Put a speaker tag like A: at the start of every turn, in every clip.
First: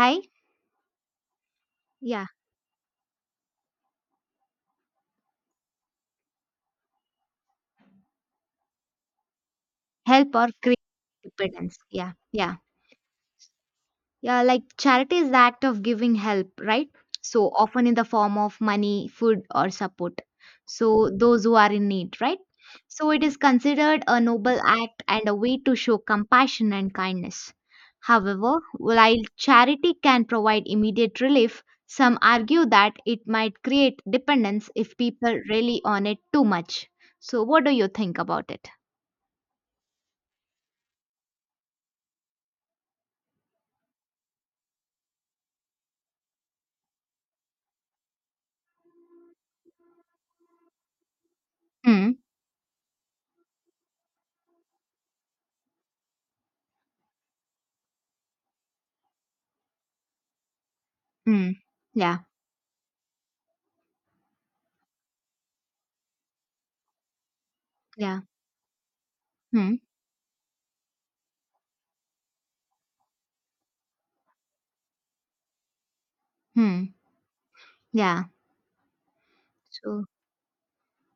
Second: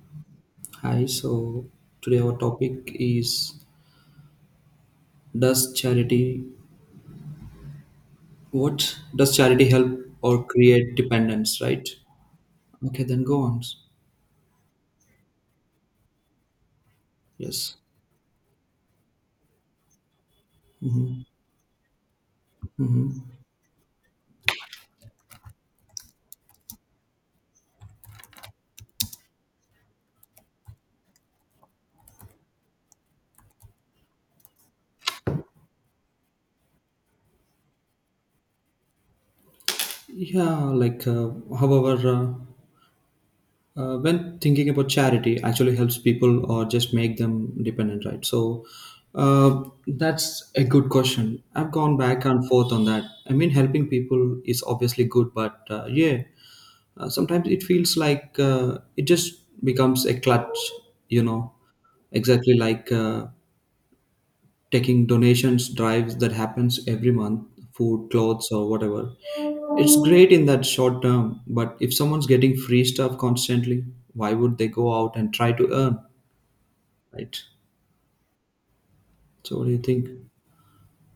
A: Hi?
B: Hi, so today
A: Yeah.
B: our topic is does charity what does charity help
A: Help
B: or
A: or create
B: create dependence,
A: dependence.
B: right?
A: Yeah. Yeah.
B: Okay, then go on.
A: Yeah. Like charity is the act of giving help, right? So
B: Yes.
A: often in the form of money, food, or support. So
B: hmm
A: those who are in need, right? So
B: hmm
A: it is considered a noble act and a way to show compassion and kindness. However, while charity can provide immediate relief, some argue that it might create dependence if people rely on it too much. So, what do you think about it?
B: Yeah, like however, uh, when thinking about charity actually helps people or just make them dependent, right? So that's a good question. I've gone
A: Mm,
B: back and forth on that. I mean, helping people is obviously good, but yeah, sometimes it feels like it just becomes a clutch you
A: mm,
B: know
A: yeah.
B: exactly, like taking donations drives that happens every month, food,
A: Yeah.
B: clothes, or whatever.
A: Hmm.
B: It's great in that short term, but if someone's getting free stuff constantly, why would they go out and try to earn,
A: Hmm.
B: right?
A: Yeah.
B: So what do you
A: So,
B: think?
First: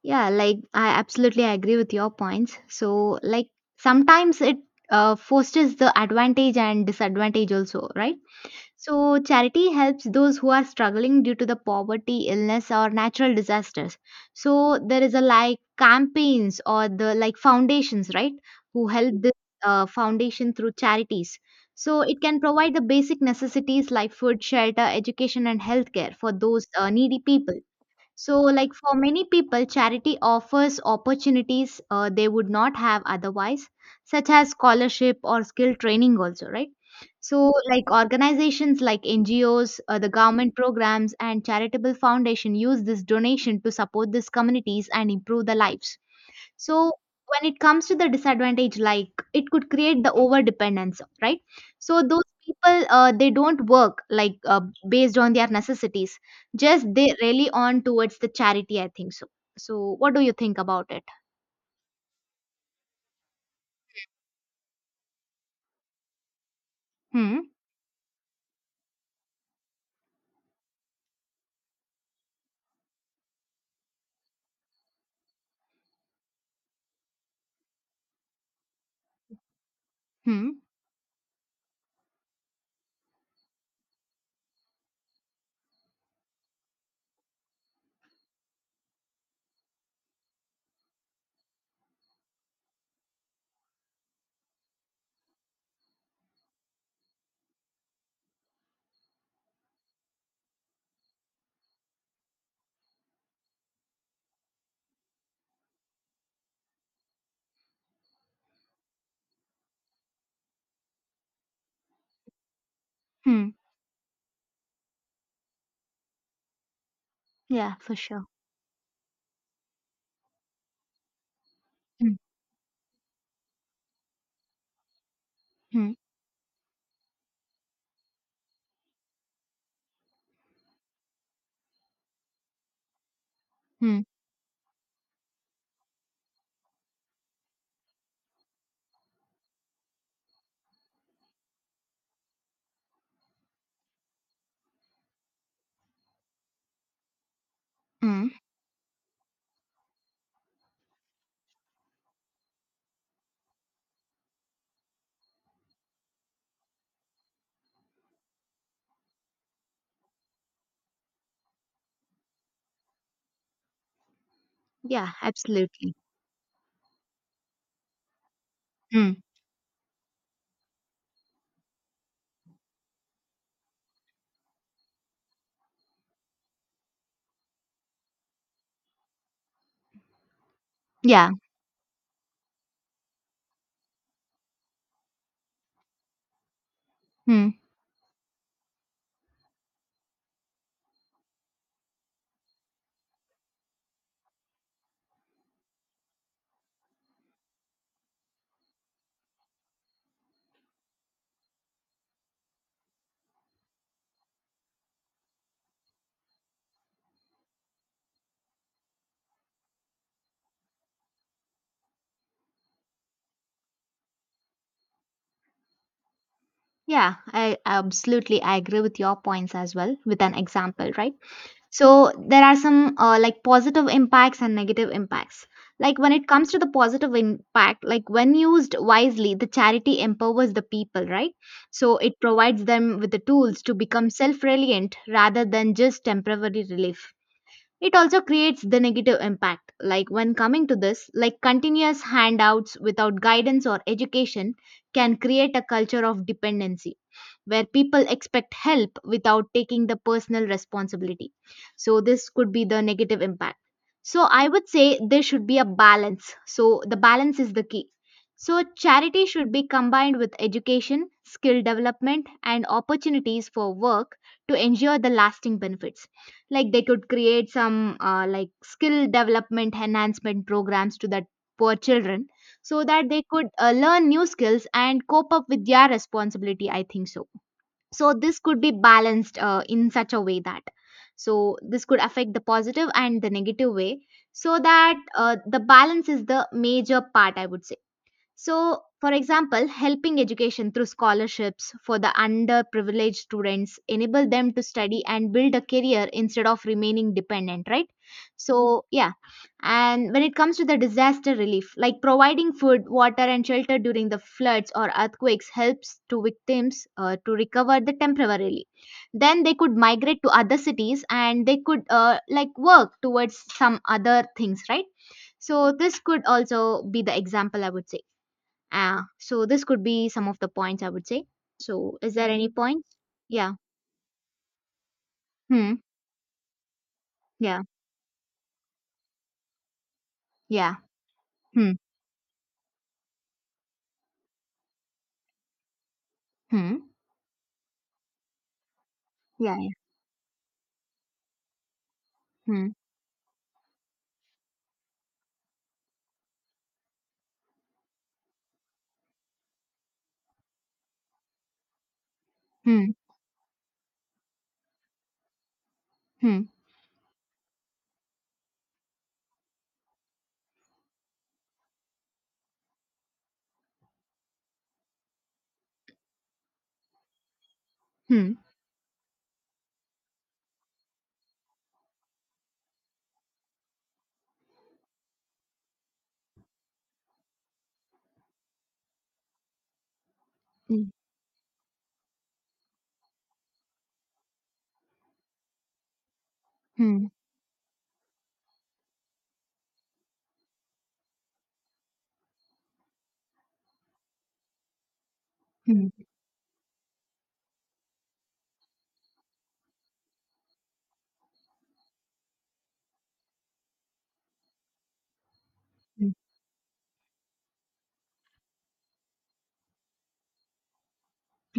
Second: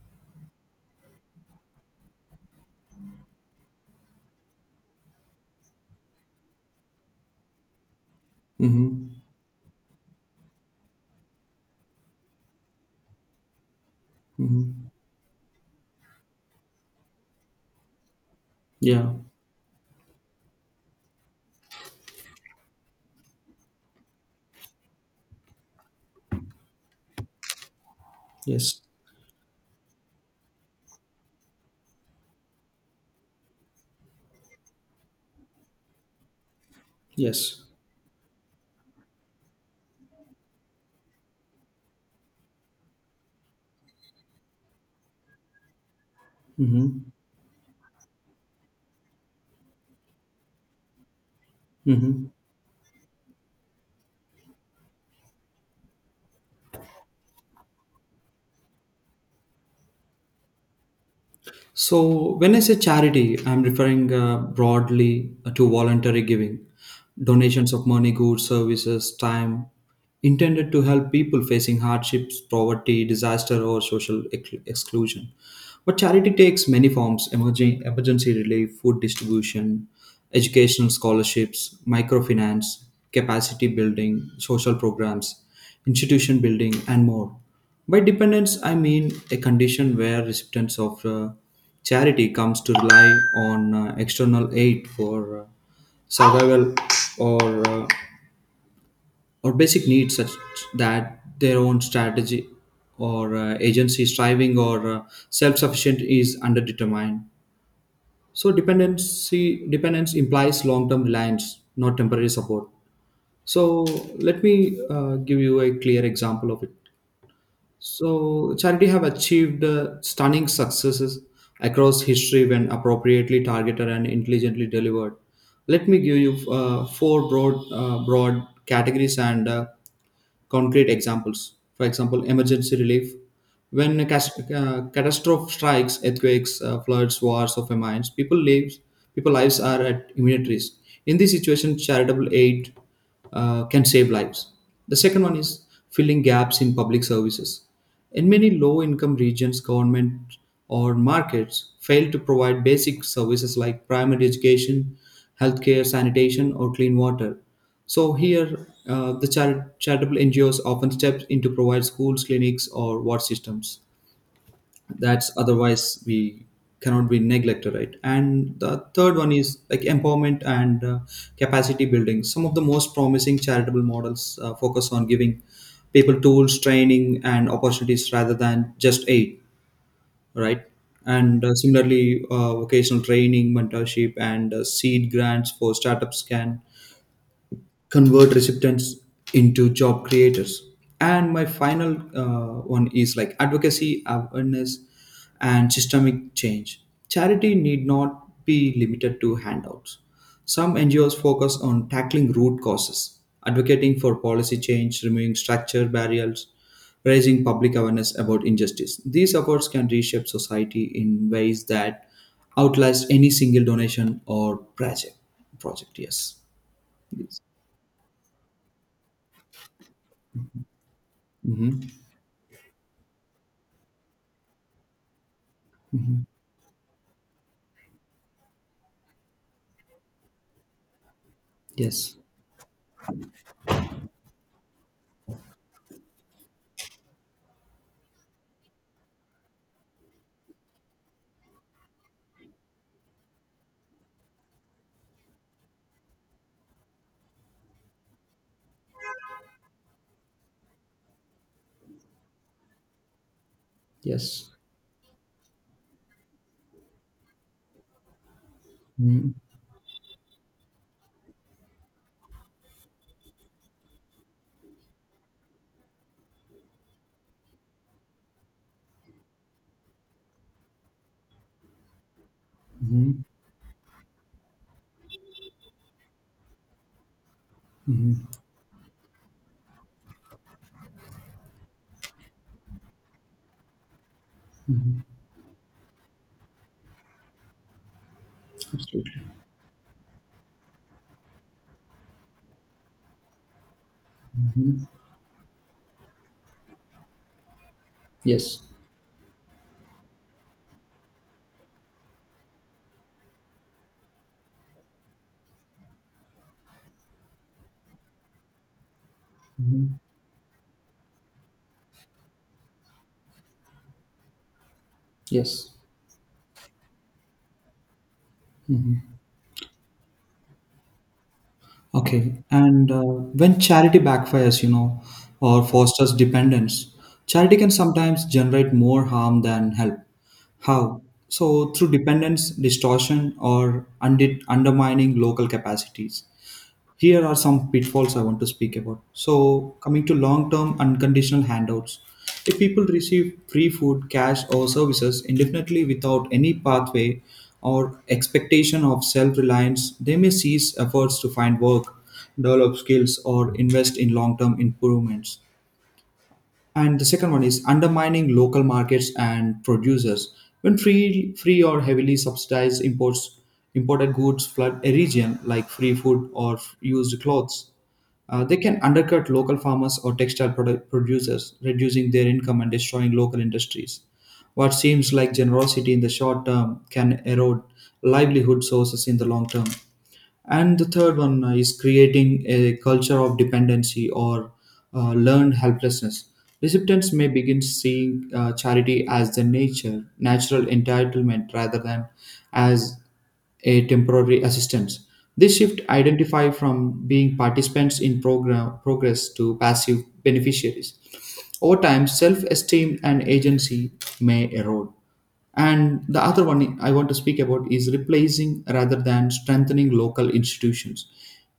A: yeah, like I absolutely agree with your points. So, like sometimes it fosters the advantage and disadvantage also, right?
B: Mm-hmm.
A: So, charity helps those who are struggling due to the poverty, illness, or natural disasters. So,
B: Mm-hmm.
A: there is a like campaigns or the like foundations, right, who
B: Yeah.
A: help this foundation through charities. So, it can provide the basic necessities like food, shelter, education, and healthcare for those needy people. So, like
B: Yes.
A: for many people, charity offers opportunities they would not have otherwise, such as scholarship or skill training, also, right? So,
B: Yes.
A: like organizations like NGOs, the government programs, and charitable foundation use this donation to support these communities and improve their lives. So
B: Mm-hmm.
A: when it comes to the disadvantage, like it could create the over dependence, right? So those
B: Mm-hmm.
A: people they don't work like based on their necessities, just they rely on towards the charity. I think so. So what do you think about it?
B: So, when I say charity, I'm referring broadly to voluntary giving,
A: Hmm.
B: donations of money, goods, services, time, intended to help people facing hardships, poverty, disaster, or social exclusion. But charity takes many forms: emergency relief, food distribution,
A: Hmm.
B: educational scholarships, microfinance, capacity building, social programs, institution building, and more. By dependence, I mean a condition where recipients of charity comes to rely on external aid for survival or uh, or basic needs such that their own strategy or agency, striving, or self-sufficient is underdetermined. So dependency dependence implies long-term reliance, not temporary support.
A: Hmm.
B: So let me give you a clear example of it.
A: Yeah, for sure.
B: So charity have achieved stunning successes across
A: Hmm.
B: history when appropriately targeted and intelligently delivered. Let
A: Hmm.
B: me give you four broad broad categories and concrete examples. For example, emergency relief. When
A: Hmm.
B: a catastrophe strikes, earthquakes, floods, wars, or famines, people lives are at immediate risk. In this situation, charitable aid can save lives. The second one is filling gaps in public services.
A: Hmm.
B: In many low income regions, government or markets fail to provide basic services like primary education, healthcare, sanitation, or clean water. So, here charitable NGOs often step in to provide schools, clinics, or water systems
A: Yeah,
B: that's
A: absolutely.
B: otherwise we cannot be neglected, right? And the
A: Hmm.
B: third one is like empowerment and capacity building. Some of the most promising charitable models focus on giving people tools, training, and opportunities rather than just aid, right?
A: Yeah.
B: And similarly vocational training, mentorship, and seed grants for startups can
A: Hmm.
B: convert recipients into job creators. And my final one is like advocacy, awareness, and systemic change. Charity need not be limited to handouts. Some NGOs focus on tackling root causes, advocating for policy change, removing structure barriers, raising public awareness about injustice. These efforts can reshape society in ways that outlast any single donation or project. Yes.
A: Yeah, I absolutely I agree with your points as well with an example, right?
B: Mhm.
A: So there are some like positive impacts and negative impacts, like when it comes to the positive impact, like when used wisely, the charity empowers the people, right? So
B: Yes.
A: it provides them with the tools to become self-reliant rather than just temporary relief. It also creates the negative impact, like when coming to this, like continuous handouts without guidance or education can create a culture of dependency where people expect help without taking the personal responsibility. So, this could be the negative impact. So, I
B: Yes.
A: would say there should be a balance. So, the balance is the key. So, charity
B: Mhm.
A: should be combined with education, skill development, and opportunities for work to ensure the lasting benefits, like they could create some like skill development enhancement programs to that poor children, so that they
B: Mhm.
A: could learn new skills and cope up with their responsibility, I think so. So
B: Mhm.
A: this could be balanced in such a way that, so this could affect the positive and the negative way, so that
B: Mhm.
A: the balance is the major part, I would say. So, for
B: Absolutely.
A: example, helping education through scholarships for the underprivileged students enable them to
B: Mhm.
A: study and build a career instead of remaining dependent, right?
B: Yes.
A: So, yeah. And when it comes to the disaster relief, like providing food, water, and shelter during the floods or earthquakes helps to victims to recover the temporarily. Then they could
B: Mhm.
A: migrate to other cities and they could like work towards some other things, right?
B: Yes.
A: So this could also be the example, I would say. So this could be some of the points, I would say. So is there
B: Okay.
A: any point?
B: And
A: Yeah.
B: when charity backfires, or
A: Hmm.
B: fosters dependence, charity
A: Yeah.
B: can sometimes generate more harm than help.
A: Yeah.
B: How? So,
A: Hmm.
B: through dependence, distortion, or undermining local capacities.
A: Hmm.
B: Here are some pitfalls I want to speak about.
A: Yeah. Yeah.
B: So, coming to long term unconditional handouts, if
A: Hmm.
B: people receive free food, cash, or services indefinitely without any pathway or expectation of self reliance, they may cease efforts to find work, develop
A: Hmm.
B: skills, or invest in long term improvements.
A: Hmm.
B: And the second one is undermining local markets and producers. When free or heavily subsidized imports imported goods flood a region, like free food or used clothes,
A: Hmm.
B: they can undercut local farmers or textile product producers, reducing their income and destroying local industries. What seems like generosity in the short term can erode livelihood sources in the long term. And
A: Hmm.
B: the third one is creating a culture of dependency or learned helplessness.
A: Hmm.
B: Recipients may begin seeing charity as the natural entitlement rather than as a temporary assistance. This shift
A: Hmm.
B: identify from being participants in program progress to passive beneficiaries. Over time, self-esteem and agency may erode. And
A: Hmm.
B: the other one I want to speak about is replacing rather than strengthening local institutions.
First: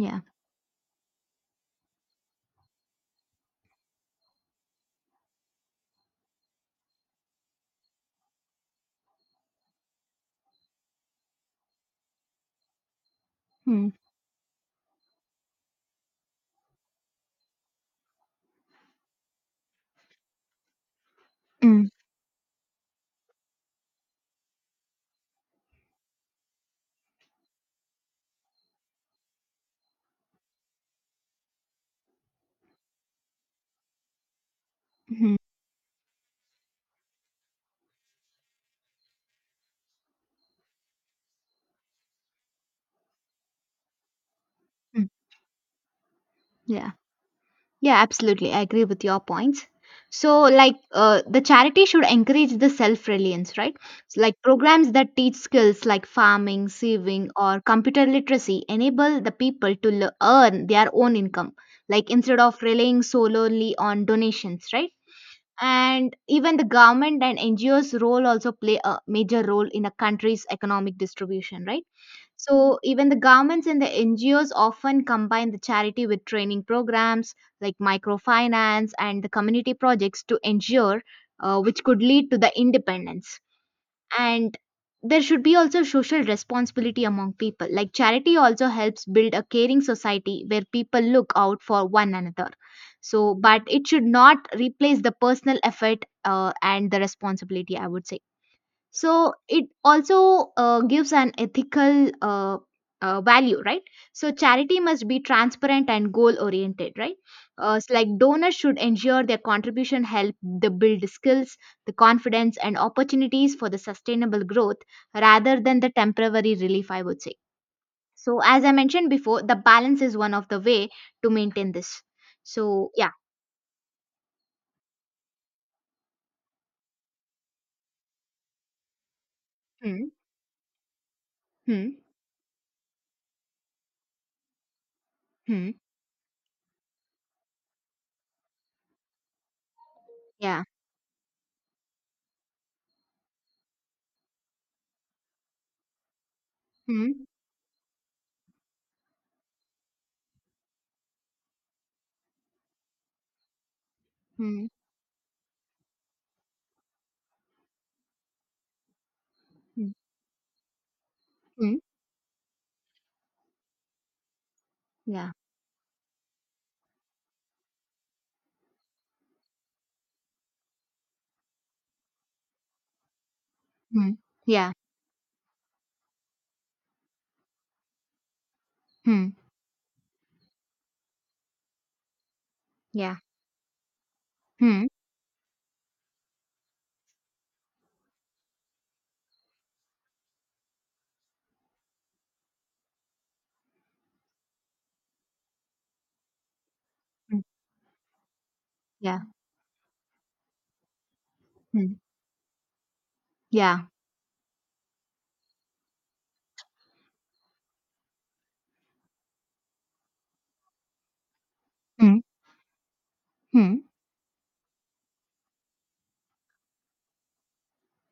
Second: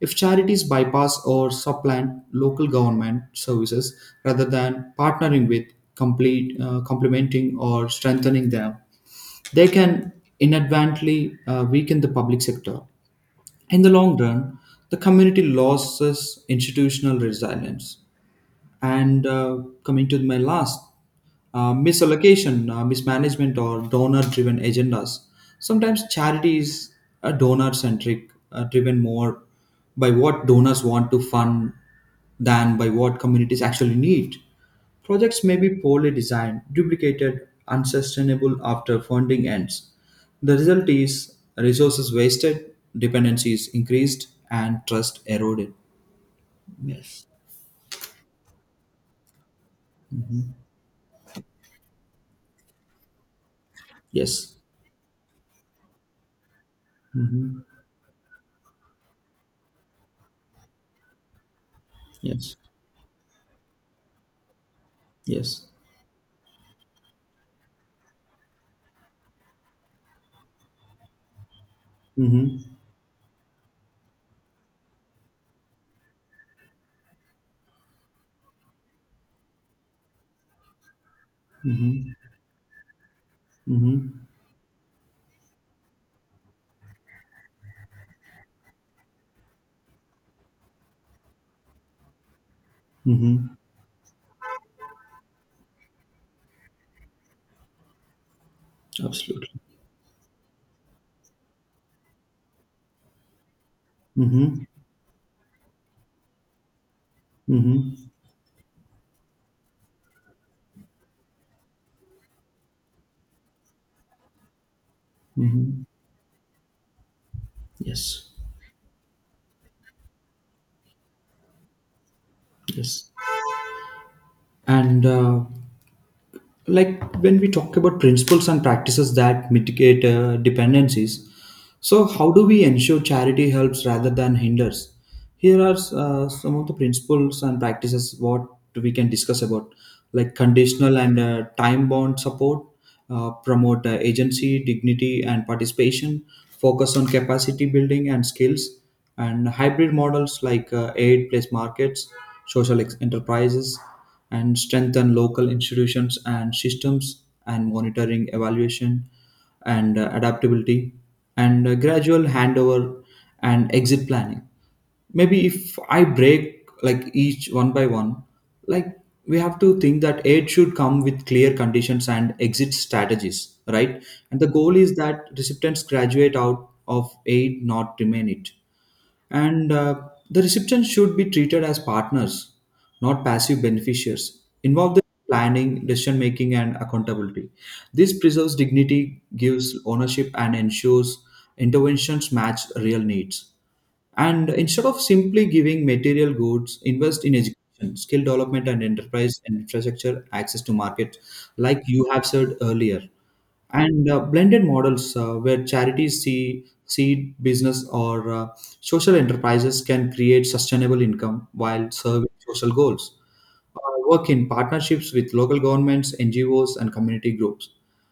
B: If charities bypass or supplant local government services rather than partnering with, complementing, or strengthening them, they can inadvertently weaken the public sector. In
A: Hmm.
B: the long run, the community loses institutional resilience. And coming to my last,
A: Hmm.
B: misallocation, mismanagement, or donor driven agendas. Sometimes charity is a donor centric, driven more by what donors want to fund than by what communities actually need.
A: Hmm.
B: Projects may be poorly designed, duplicated, unsustainable after funding ends. The result is resources wasted, dependencies increased, and
A: Hmm.
B: trust eroded.
A: Yeah.
B: Yes.
A: Yeah, absolutely. I agree with your points. So, like, the charity should encourage the self reliance, right? So, like,
B: Yes.
A: programs that teach skills like farming, saving, or
B: Mhm.
A: computer literacy enable the people to earn their own income, like, instead
B: Yes.
A: of relying solely on donations, right?
B: Yes.
A: And even the government and NGOs' role also play a major role in a country's economic distribution, right?
B: Mhm.
A: So even the governments and the NGOs often combine the charity with training programs like microfinance and the community projects to ensure which could
B: Mhm.
A: lead to the independence.
B: Mhm.
A: And there should be also social responsibility among people. Like charity also helps build a caring society where people look out for one another. So,
B: Mhm.
A: but it should not replace the personal effort and the responsibility, I would say. So
B: Absolutely.
A: it also gives an ethical value, right? So
B: Mhm.
A: charity must be transparent and goal oriented, right? It's
B: Mhm.
A: like donors should ensure their contribution help the build skills, the confidence and opportunities for the sustainable growth rather than
B: Mhm.
A: the temporary relief, I would say.
B: Yes.
A: So as I mentioned before, the balance is one of the way to maintain this. So yeah.
B: Yes. And like when we talk about principles and practices that mitigate
A: Hmm.
B: dependencies,
A: Hmm.
B: so how do we ensure charity helps rather than hinders? Here
A: Hmm.
B: are some of the principles and practices what we can discuss about: like
A: Yeah.
B: conditional and time bound support, promote agency, dignity, and participation, focus on
A: Hmm.
B: capacity building and skills, and hybrid models like aid plus markets, social enterprises, and
A: Hmm.
B: strengthen local institutions and systems, and monitoring evaluation,
A: Hmm.
B: and adaptability, and
A: Hmm.
B: gradual handover, and exit planning.
A: Yeah.
B: Maybe if I break like each one by one, like, we have to think that aid should come with clear conditions and exit strategies, right?
A: Hmm.
B: And the
A: Yeah.
B: goal is that recipients graduate out of aid, not remain it.
A: Hmm.
B: And the recipients should be treated as partners,
A: Yeah.
B: not passive beneficiaries.
A: Hmm.
B: Involve them in planning, decision making, and accountability. This preserves dignity, gives ownership, and ensures interventions match real needs. And instead of simply giving material goods, invest in
A: Mm.
B: education, skill development, and
A: Yeah.
B: enterprise and infrastructure access to market, like
A: Hmm.
B: you have said earlier.
A: Yeah.
B: And blended models where charities, seed business, or social enterprises can create sustainable income while
A: Hmm.
B: serving social goals.
A: Hmm.
B: uh, Work in partnerships with local governments, NGOs, and community groups,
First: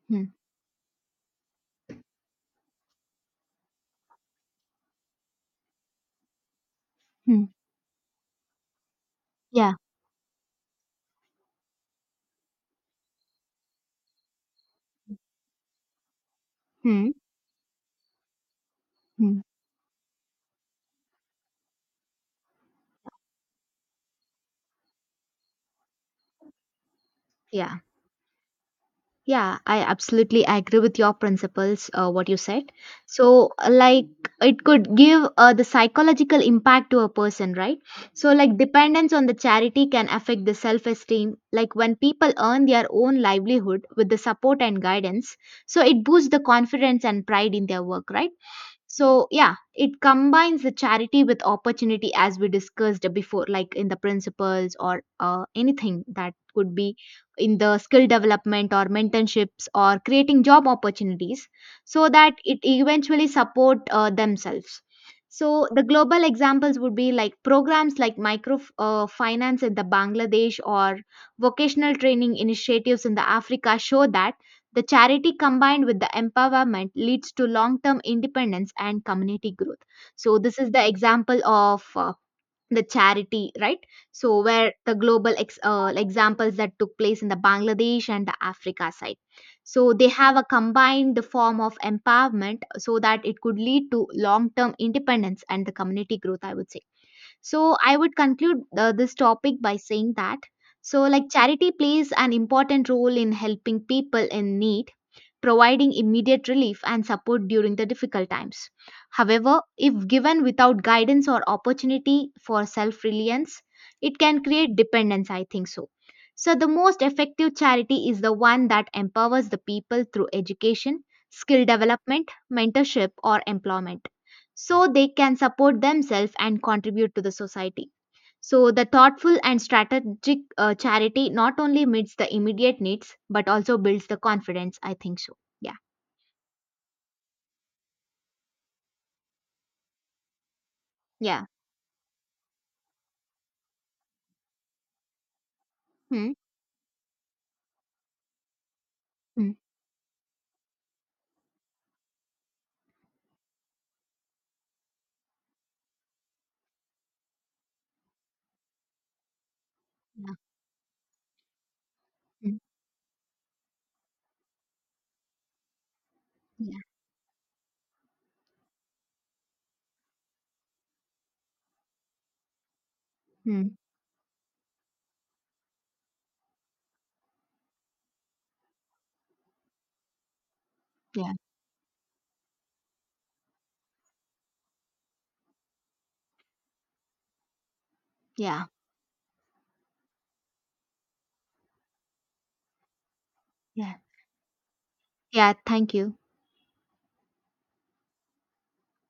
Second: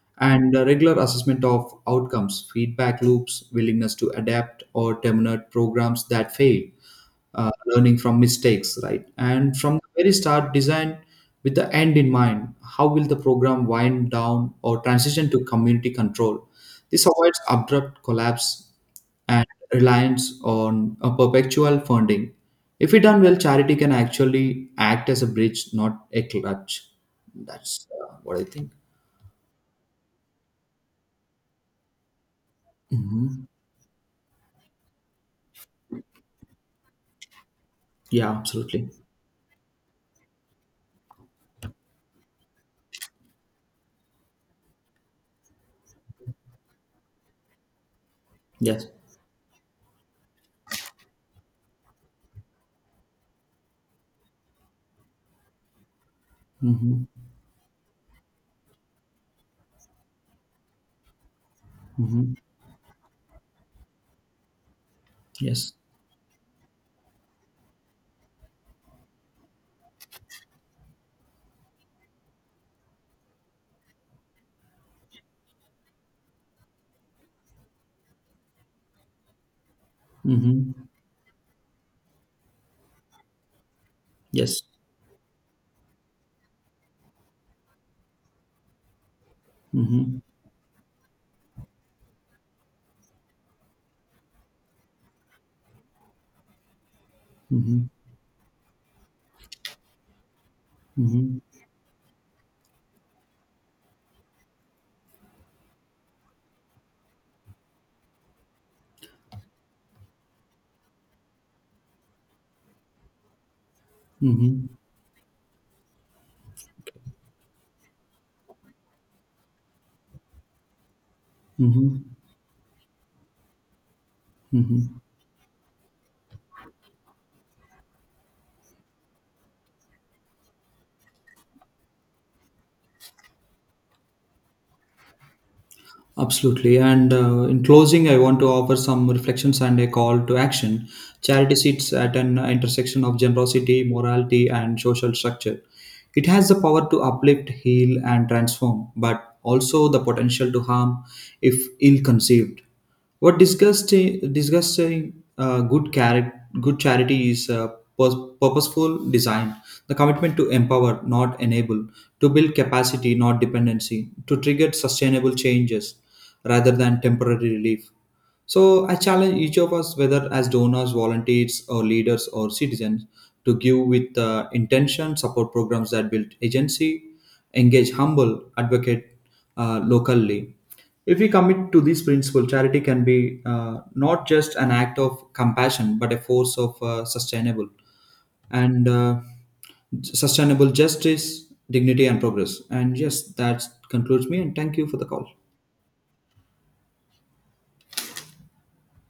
A: Hmm.
B: and regular assessment of outcomes, feedback loops, willingness to adapt, or terminate programs that fail,
A: Hmm.
B: learning from mistakes, right? And
A: Yeah.
B: from the very start, design with the end in mind. How will the program wind down or transition to community control? This
A: Hmm.
B: avoids abrupt collapse
A: Hmm.
B: and reliance on a perpetual funding. If it done well, charity can actually act as a bridge, not a clutch.
A: Yeah.
B: That's what I think.
A: Yeah. I absolutely agree with your principles. What you said.
B: Hmm.
A: So, like, it could give the psychological impact to a person, right?
B: Yeah,
A: So, like,
B: absolutely.
A: dependence on the charity can affect the self-esteem. Like, when people earn their own livelihood with the support and guidance, so it boosts the confidence and pride in their work, right?
B: Yes.
A: So, yeah, it combines the charity with opportunity as we discussed before, like in the principles or anything that could be
B: Hmm.
A: in the skill development or mentorships or creating job opportunities so
B: Hmm.
A: that it eventually support themselves. So
B: Yes.
A: the global examples would be like programs like micro finance in the Bangladesh or vocational training initiatives in the Africa show that the charity combined with the empowerment leads to long term independence and community growth. So, this is
B: Hmm.
A: the example of the charity, right? So,
B: Yes.
A: where the examples that took place in the Bangladesh and the Africa side. So, they
B: Hmm.
A: have a combined form of empowerment so that it could lead to long term independence and the community growth, I would say. So
B: Hmm.
A: I would conclude this topic by saying that, so like
B: Hmm.
A: charity plays an important role in helping people in need, providing immediate relief and support during the difficult times. However, if given without guidance or opportunity for self-reliance, it can
B: Mhm.
A: create dependence, I think so. So the most effective charity is the one that empowers the people through education, skill
B: Mhm.
A: development, mentorship or employment so
B: Mhm.
A: they can support themselves and contribute to the society. So, the thoughtful and strategic charity not only meets the immediate needs but also builds the confidence. I think so. Yeah.
B: Absolutely. And in closing, I want to offer some reflections and a call to action.
A: Yeah.
B: Charity sits at an intersection of generosity, morality, and social structure. It
A: Hmm.
B: has the power to uplift, heal, and transform, but
A: Hmm.
B: also the potential to harm if ill conceived. What good charity is purposeful design, the
A: Yeah.
B: commitment to empower, not enable, to build
A: Hmm.
B: capacity, not dependency, to trigger sustainable changes rather
A: Yeah.
B: than temporary relief. So I challenge each of us, whether as donors, volunteers, or leaders or citizens, to
A: Hmm.
B: give with intention, support programs that build agency, engage humble, advocate locally. If we
A: Yeah.
B: commit to this principle, charity can be not just an act of compassion, but a force of
A: Yeah.
B: and uh, sustainable justice, dignity, and progress. And yes, that
A: Yeah.
B: concludes me. And thank you for the call.
A: Yeah. Thank you.